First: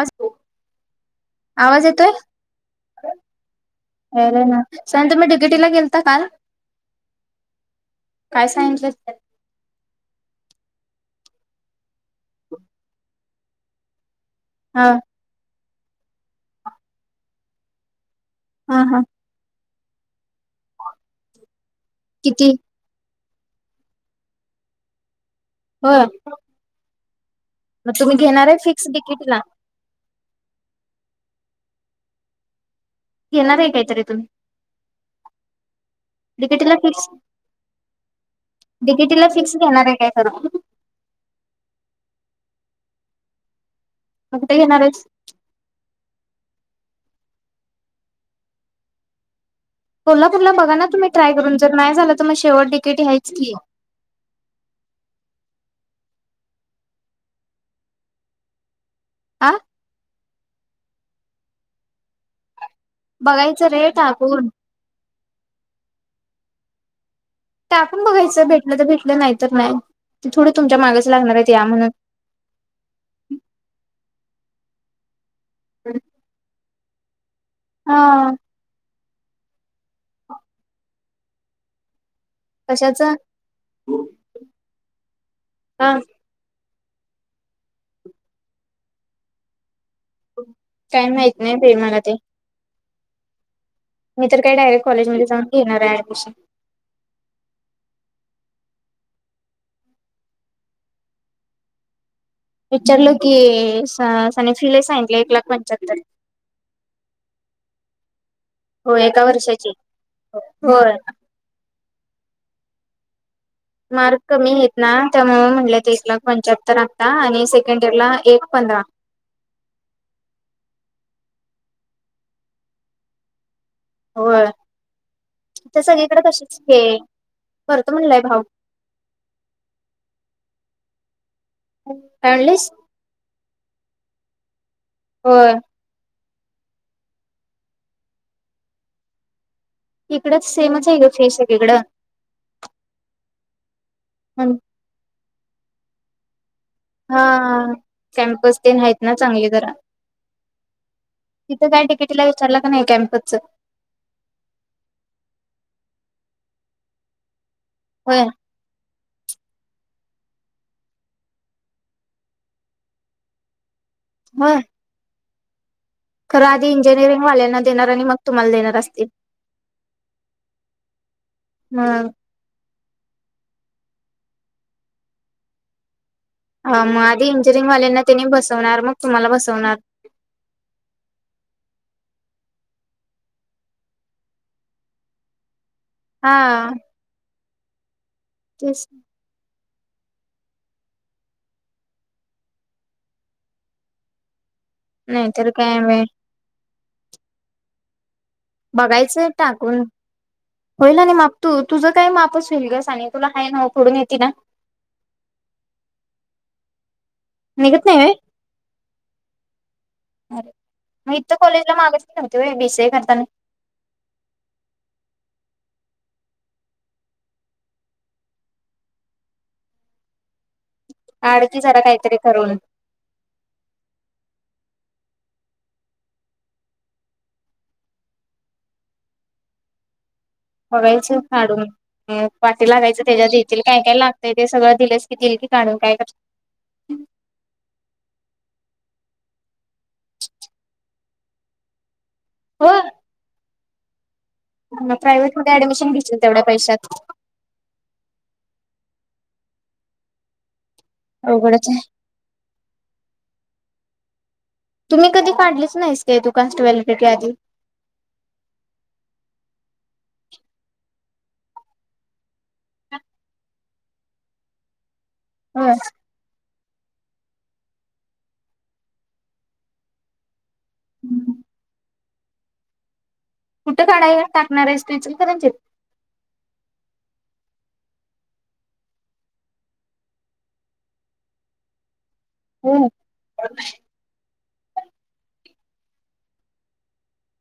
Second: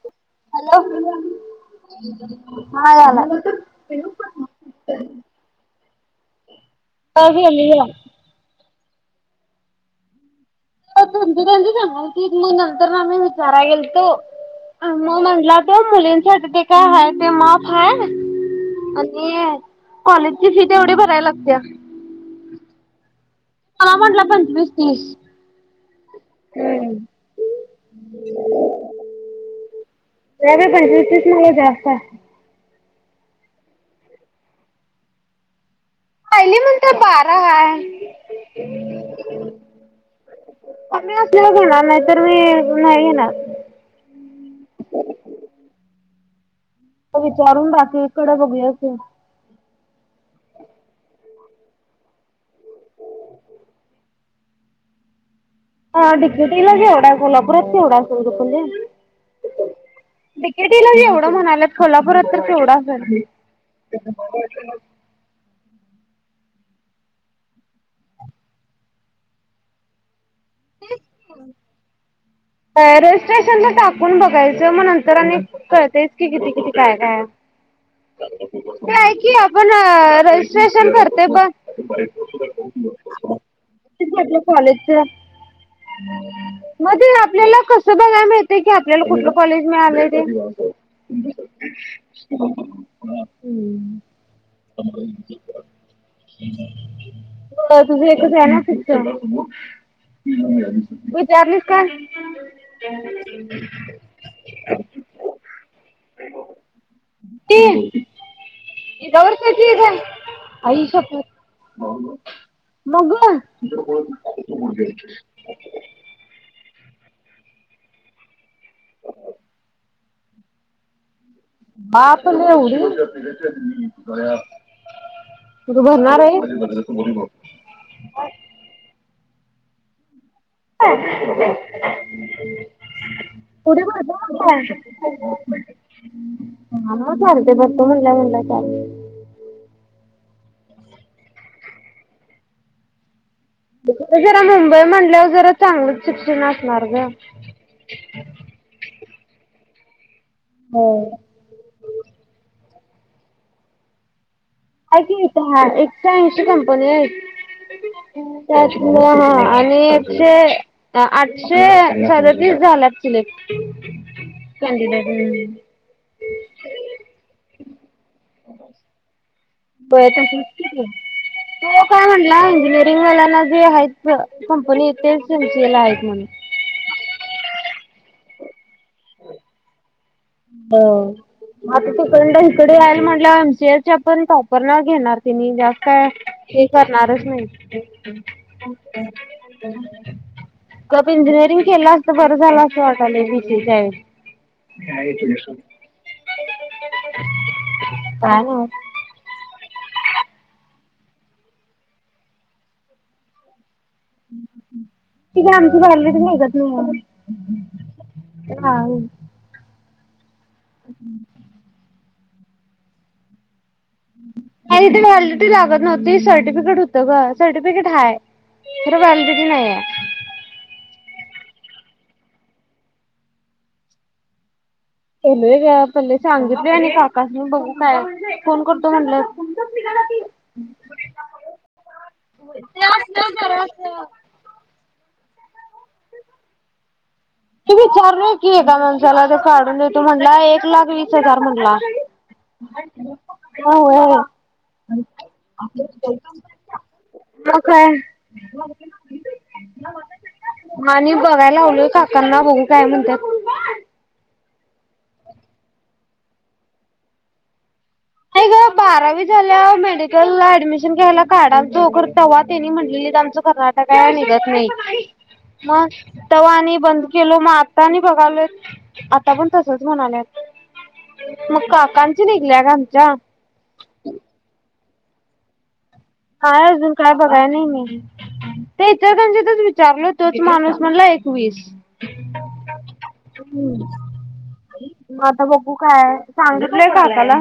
आज hello [unintelligible] [inaudible] hi यालाय यायलाय ना सांग तुम्ही डिकेटीला गेलता काल [unintelligible] काय सांगितलं [unintelligible] नंतर न आमी विचाराय गेलतो हा आ म म्हणलं आ ते मुलींसाठी ते काय हाय ते माफ हाय हा हा आणि कॉलेज फी तेवढी भराय लागत्या. किती मला म्हटला पंचवीस, तीस होय हम् म तुम्ही घेणाराय फिक्स डी के टी ला? त्या ग पंचवीस तीस [unintelligible] जास्त हाय. येेणार हाय कायतरी तुम् पहिली म्हणंत बारा हाय. [inaudible] डिकेटीला फिक्स घेणार आहे काय खरं कमी असल्याव घेणार नाहीतर मी हो नाही घेणारं मग कुठं घेणार हाईस? प विचारून बाकीकडं बघुया की कोल्हापूरला बघा ना तुम्ही ट्राय करून जर नाही झाल तर मग शेवट डी के टी आहेच की हा डी के टी लाच एवढं हाय कोल्हापुरात केवढं असलं ग पल्ले आं डी के टी ला एवढं म्हणाल्यात कोल्हापुरात तर केवढ आस बघायचं रे टाकून [unintelligible] टाकून बघायचं भेटलं तर भेटलं नाही तर नाही ते थोडं तुमच्या मागच लागणार आहेत या म्हणून [unintelligible] रजिस्ट्रेशन ला टाकून बघायचं म नंतर आणि कळतयच की किती किती? काय काय? हा [inaudible] कि आपण अं रजिस्ट्रेशन करतोय ब कशाच आपल्या हा म ते आपल्याला कसं बघाय मिळतय की आपल्याला कुठंल कॉलेज मिळालय? काय माहित नाही बाई मला ते [inaudible] मी तर काय डायरेक्ट कॉलेजमध्ये जाऊन घेणाराय ऍडमिशन तर तु एकच हाय ना फिक्स, विचारलीस काय? विचारलो की स साने फी लय सांगितलं एक लाख पंच्यांतर वर्षाची. [unintelligible] होय हो मग मार्क कमी आहेत ना त्यामुळे म्हटले एक लाख पंच्याहत्तर आणि सेकंड इयरला एक पंधरा बापरे एवढी होय तर तू भरणार सगळीकडे आहे कशीच हे करत म्हणलंय भाऊ हा काय म्हटलीस [unintelligible] होय भरतोय म्हणल्यावर चालतंय इकडंच सेमच आहे ग फी इकडं. जरा मुंबई म्हणल्यावर जरा चांगलंच शिक्षण अस. हा कॅम्पस ते नाहीत ना चांगले जरा तिथं काही डी के टी विचारलं का नाही कॅम्पसच. हाय की एकशे ऐंशी कंपनी आहेत. होय. त्या हा आणि आठशे आठशे सदतीस झाल्यात सिलेक्ट होय [unintelligible] खरं आधी इंजिनिअरिंग वाल्यांना देणार आणि मग तुम्हाला देणार असतील. तो मग काय म्हटला इंजिनिअरिंग मला ना जे आहेत. कंपनी येथे एमसी ए ला आहेत म्हणून मग आधी इंजिनिअरिंग वाल्यांना त्यांनी बसवणार मग तुम्हाला बसवणार. हा. आता तिकडड इकडे याला म्हटलं एमसीएर पण टॉपर न घेणार ति जास्त का हा हे करणारच नाही. तेच [unintelligible] गप इंजिनिअरिंग केलं असत बरं झालं असं वाटलं बी सी नाही तरर कायम बाई. [unintelligible] बघायचंय टाकून. होईला नाही माप तू तुझं काय मापच होलगस आणि तुला काय न तिथे आमची भरलेत नाही ओ. निघत नाही व्हय हा. अरे मग इथ कॉलेजला मागायचली नव्हती बीसीए करताना आणि तिथे व्हॅलिडिटी लागत नव्हती सर्टिफिकेट होत ग सर्टिफिकेट हाय. खरं व्हॅलिडीटी नाहीये. आणडखी जरा काहीतरी करून बलय ग पल्ले सांगितले आणि काकास म बघू काय फोन करतो म्हटलं. बघायचं काडून वाटी लागायचं त्याच्या देथतील काय काय लागतय ते सगळं दिलंस. किती कि काढून काय कर. तू विचार न की ए माणसाला ते काढून देतो म्हणला एक लाख वीस हजार म्हणला. हो हो ये. मग प्रायव्हेट मध्ये ऍडमिशन घेशील तेवढ्या पैशात ह काय? आणि नी अवघडच आहे बघायल काका ह बघू काय म्हणतात. तुम्ही कधी पाडलेच नाहीस का कास्ट व्हॅलेडीटी आदी नाही ग बारावी झाल्या मेडिकलला ऍडमिशन घ्यायला कार्डाच उतो. त्यांनी म्हणलेली आमचं आता काय निघत नाही होय मग तवा आणि बंद केलो मग आता बघालोय आता पण तसंच म्हणालय मग काकांची निघल्या ग आमच्या कुठं काढाया टाकणार आहेस इचलकरंजीत काय अजून काय बघाय नाही मी ते इचलकरंजीतच विचारलो तोच माणूस म्हणला एकवीस हो. हम्म आता बघ तु काय सांगितलंय काकाला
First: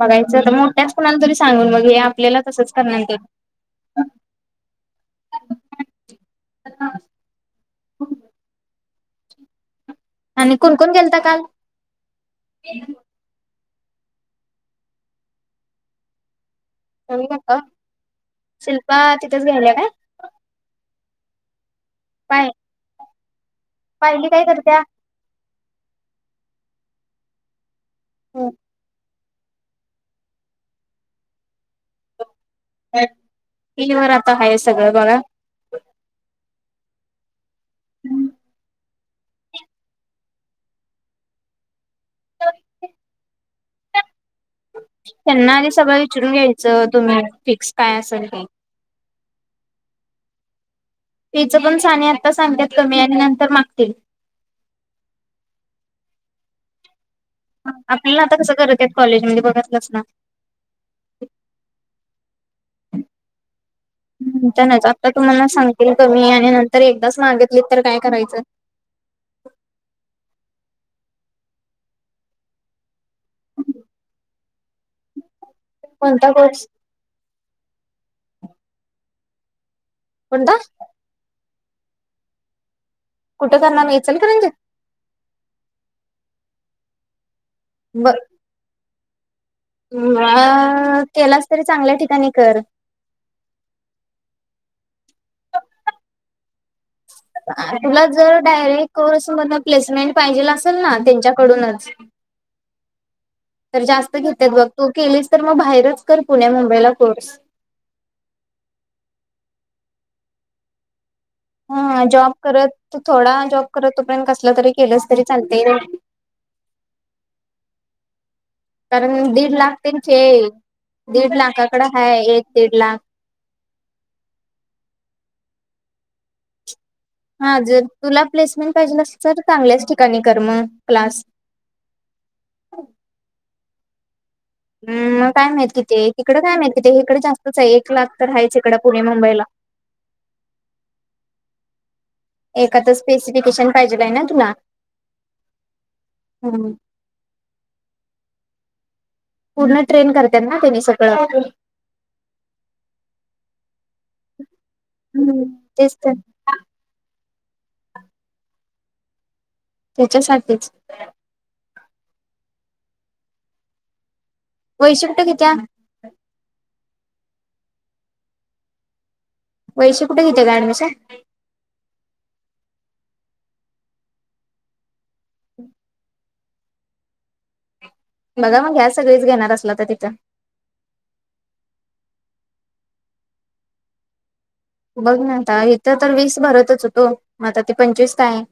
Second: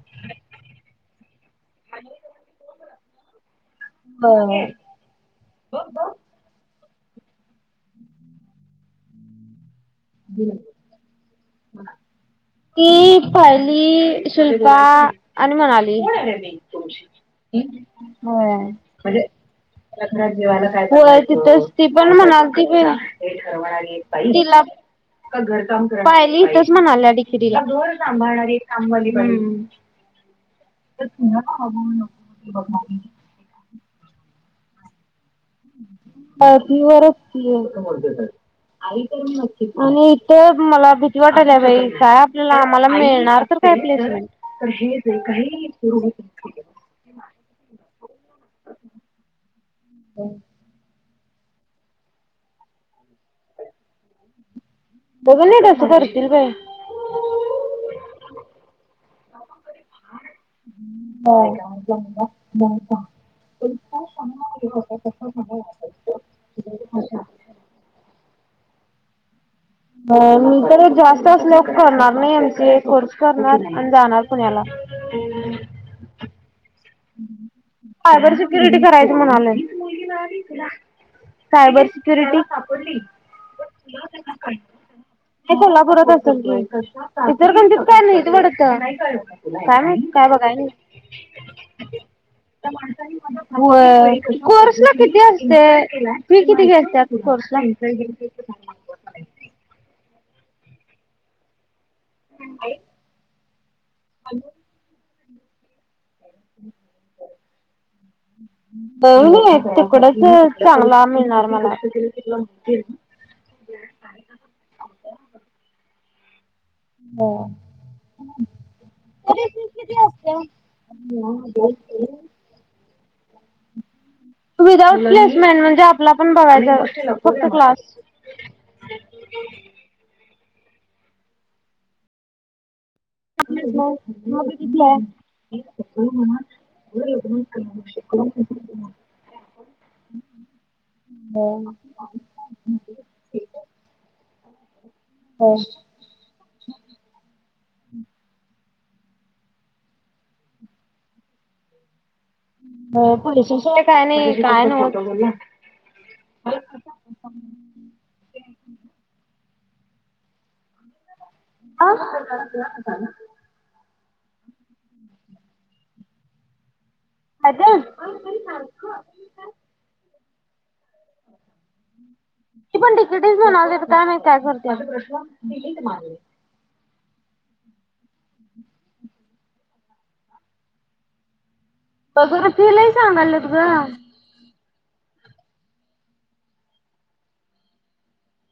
बघायचं आता मोठ्याच कुणाला तरी सांगून मग हे आपल्याला तसंच करणार ते बरं [unintelligible] आणि कोण कोण गेलता काल? तुम्ही ती ली शिल्पा आणि मनाली होय. शिल्पा तिथेच घ्यायल्या काय? [unintelligible] होय तिथेच ती पण पाय म्हणायती कि [unintelligible] पायली काय तिला करत्या? पायली इथंच म्हणायली डिकेटीला [unintelligible] संभाळणारी एक कामवाली बाई हम्म हम्म हे व आता आहे सगळं बघ [unintelligible] अ ती टीव्हीवरच कि [unintelligible] आणि इथं मला भीती वाटाली आहे बाई काय आपल्याला आम्हाला मिळणार तर [unintelligible] [unintelligible] त्यांना आणि सगळं विचारून घ्यायचं तुम्ही फिक्स काय असल ते [inaudible] हो. तिचं पण साने आत्ता सांगतात कमी आणि नंतर कमी आणि नंतर मागतील बघून एक तसं करतील बाई आपल्याला आता कसं करत आहेत कॉलेजमध्ये बघतलंस ना? हो जाऊ जाऊ का? त्या नाच, आता तुम्हाला सांगतील कमी आणि नंतर एकदाच मागितली तर काय करायचं? [inaudible] मी तर जास्त असं असल्यावर, करणार नाही एमसीए कोर्स करणार आणि जाणार पुण्याला कोणता कोर्स सायबर सिक्युरिटी करायचं म्हणायलो कोणता? सायबर सिक्युरिटी कुठे करणार इचलकरंजीत? इचलकरंजी नाहीत ब वाटत [unintelligible] काय माहित काय बघायला नाही अ केलास तरी चांगल्या ठिकाणी कर. होय, कोर्स ना किती असतें किती घेतात? तुला जर डायरेक्ट कोर्समधून प्लेसमेंट पाहिजे असेल ना त्यांच्याकडूनच तर जास्त घेतात बघ, तू केलीस तर मग बाहेरच पुण्या मुंबईला कोर्स तिकडचं चांगला मिळणार मला हा जॉब करत, थोडा जॉब करत, तोपर्यंत कसलं तरी केलंच तरी चालतेय होय. कारण दीड लाख त्यांचे दीड लाखाकड एक दीड लाख वि दाउट प्लेसमेंट म्हणजे आपला पण बघायचं हा जर तुला प्लेसमेंट पाहिजेल तर चांगल्याच ठिकाणी कर मग क्लास हो [unintelligible] मग काय माहीत, किती ये तिकडं काय माहित, इकडे काय माहीत इकडं जास्तच आहे एक लाख तर हायच इकडं पुणे मु मुंबईला. एकातचं स्पेसिफिकेशन पाहिजे आहे ना तुला? हो. पूर्ण ट्रेन करत्यात ना त्यांनी सगळं अ पोलिसांशिवाय काय नाही काय नव्हच हम्म तेच तर [unintelligible] त्याच्यासाठीच. हा [unintelligible] वैशी कुठं घेतल्या [unintelligible] अग [unintelligible] वैशी कुठे घेत्या ग ऍडमिशन ती पण डीकेटी चं म्हणालती काय माहित काय करत्या बघा मग घ्या सगळीचं घेणार असलां तर तिथं फी लई सांगाल्यात ग बघ ना आता इथं तर वीस भरतच होतो मग आता ते पंचवीस काय [inaudible]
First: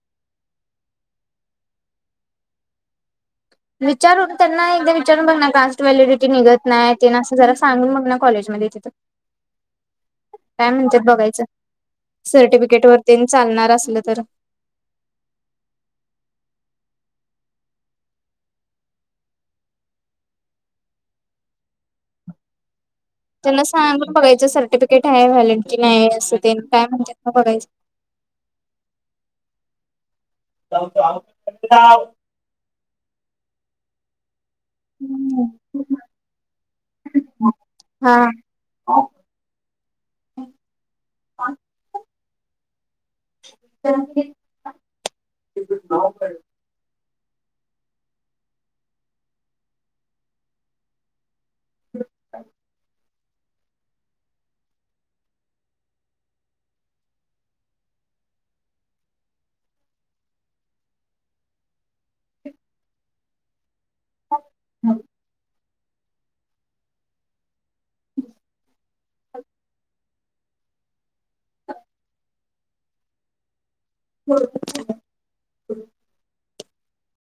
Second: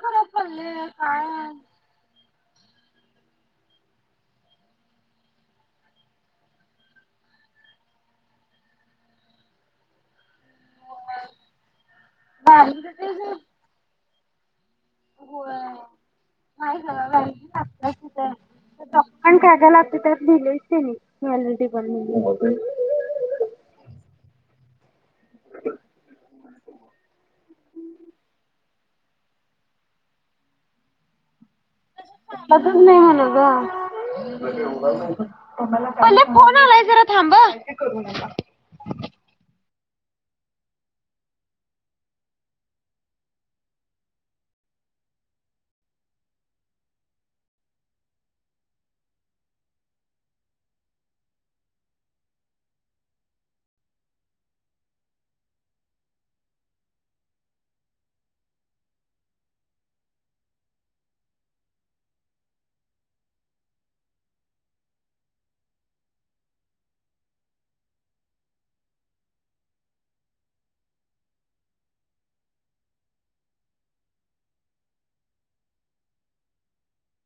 खरा पले काय विचारून त्यांना एकदा विचारून बघ ना कास्ट व्हॅलिडिटी निघत नाही तेन असं जरा सांगून बघ ना कॉलेज मध्ये तिथं काय म्हणत्यात बघायचं सर्टिफिकेट वर तेन चालणार असलं तर हो मा स तिथ [inaudible] डॉक्युमेंट काय काय लागत्यात त्यात लिहिलंय की व्हालिडिटी त्यांना सांगुन बघायचं सर्टिफिक फिकीट हाय व्हॅलिडिटी नाही असं तेन काय म्हणत्यात बघायचं [inaudible] कळतच नाही होल का [inaudible] पले फोन आलाय जरा थांब हं ओ [inaudible] हम् हम हो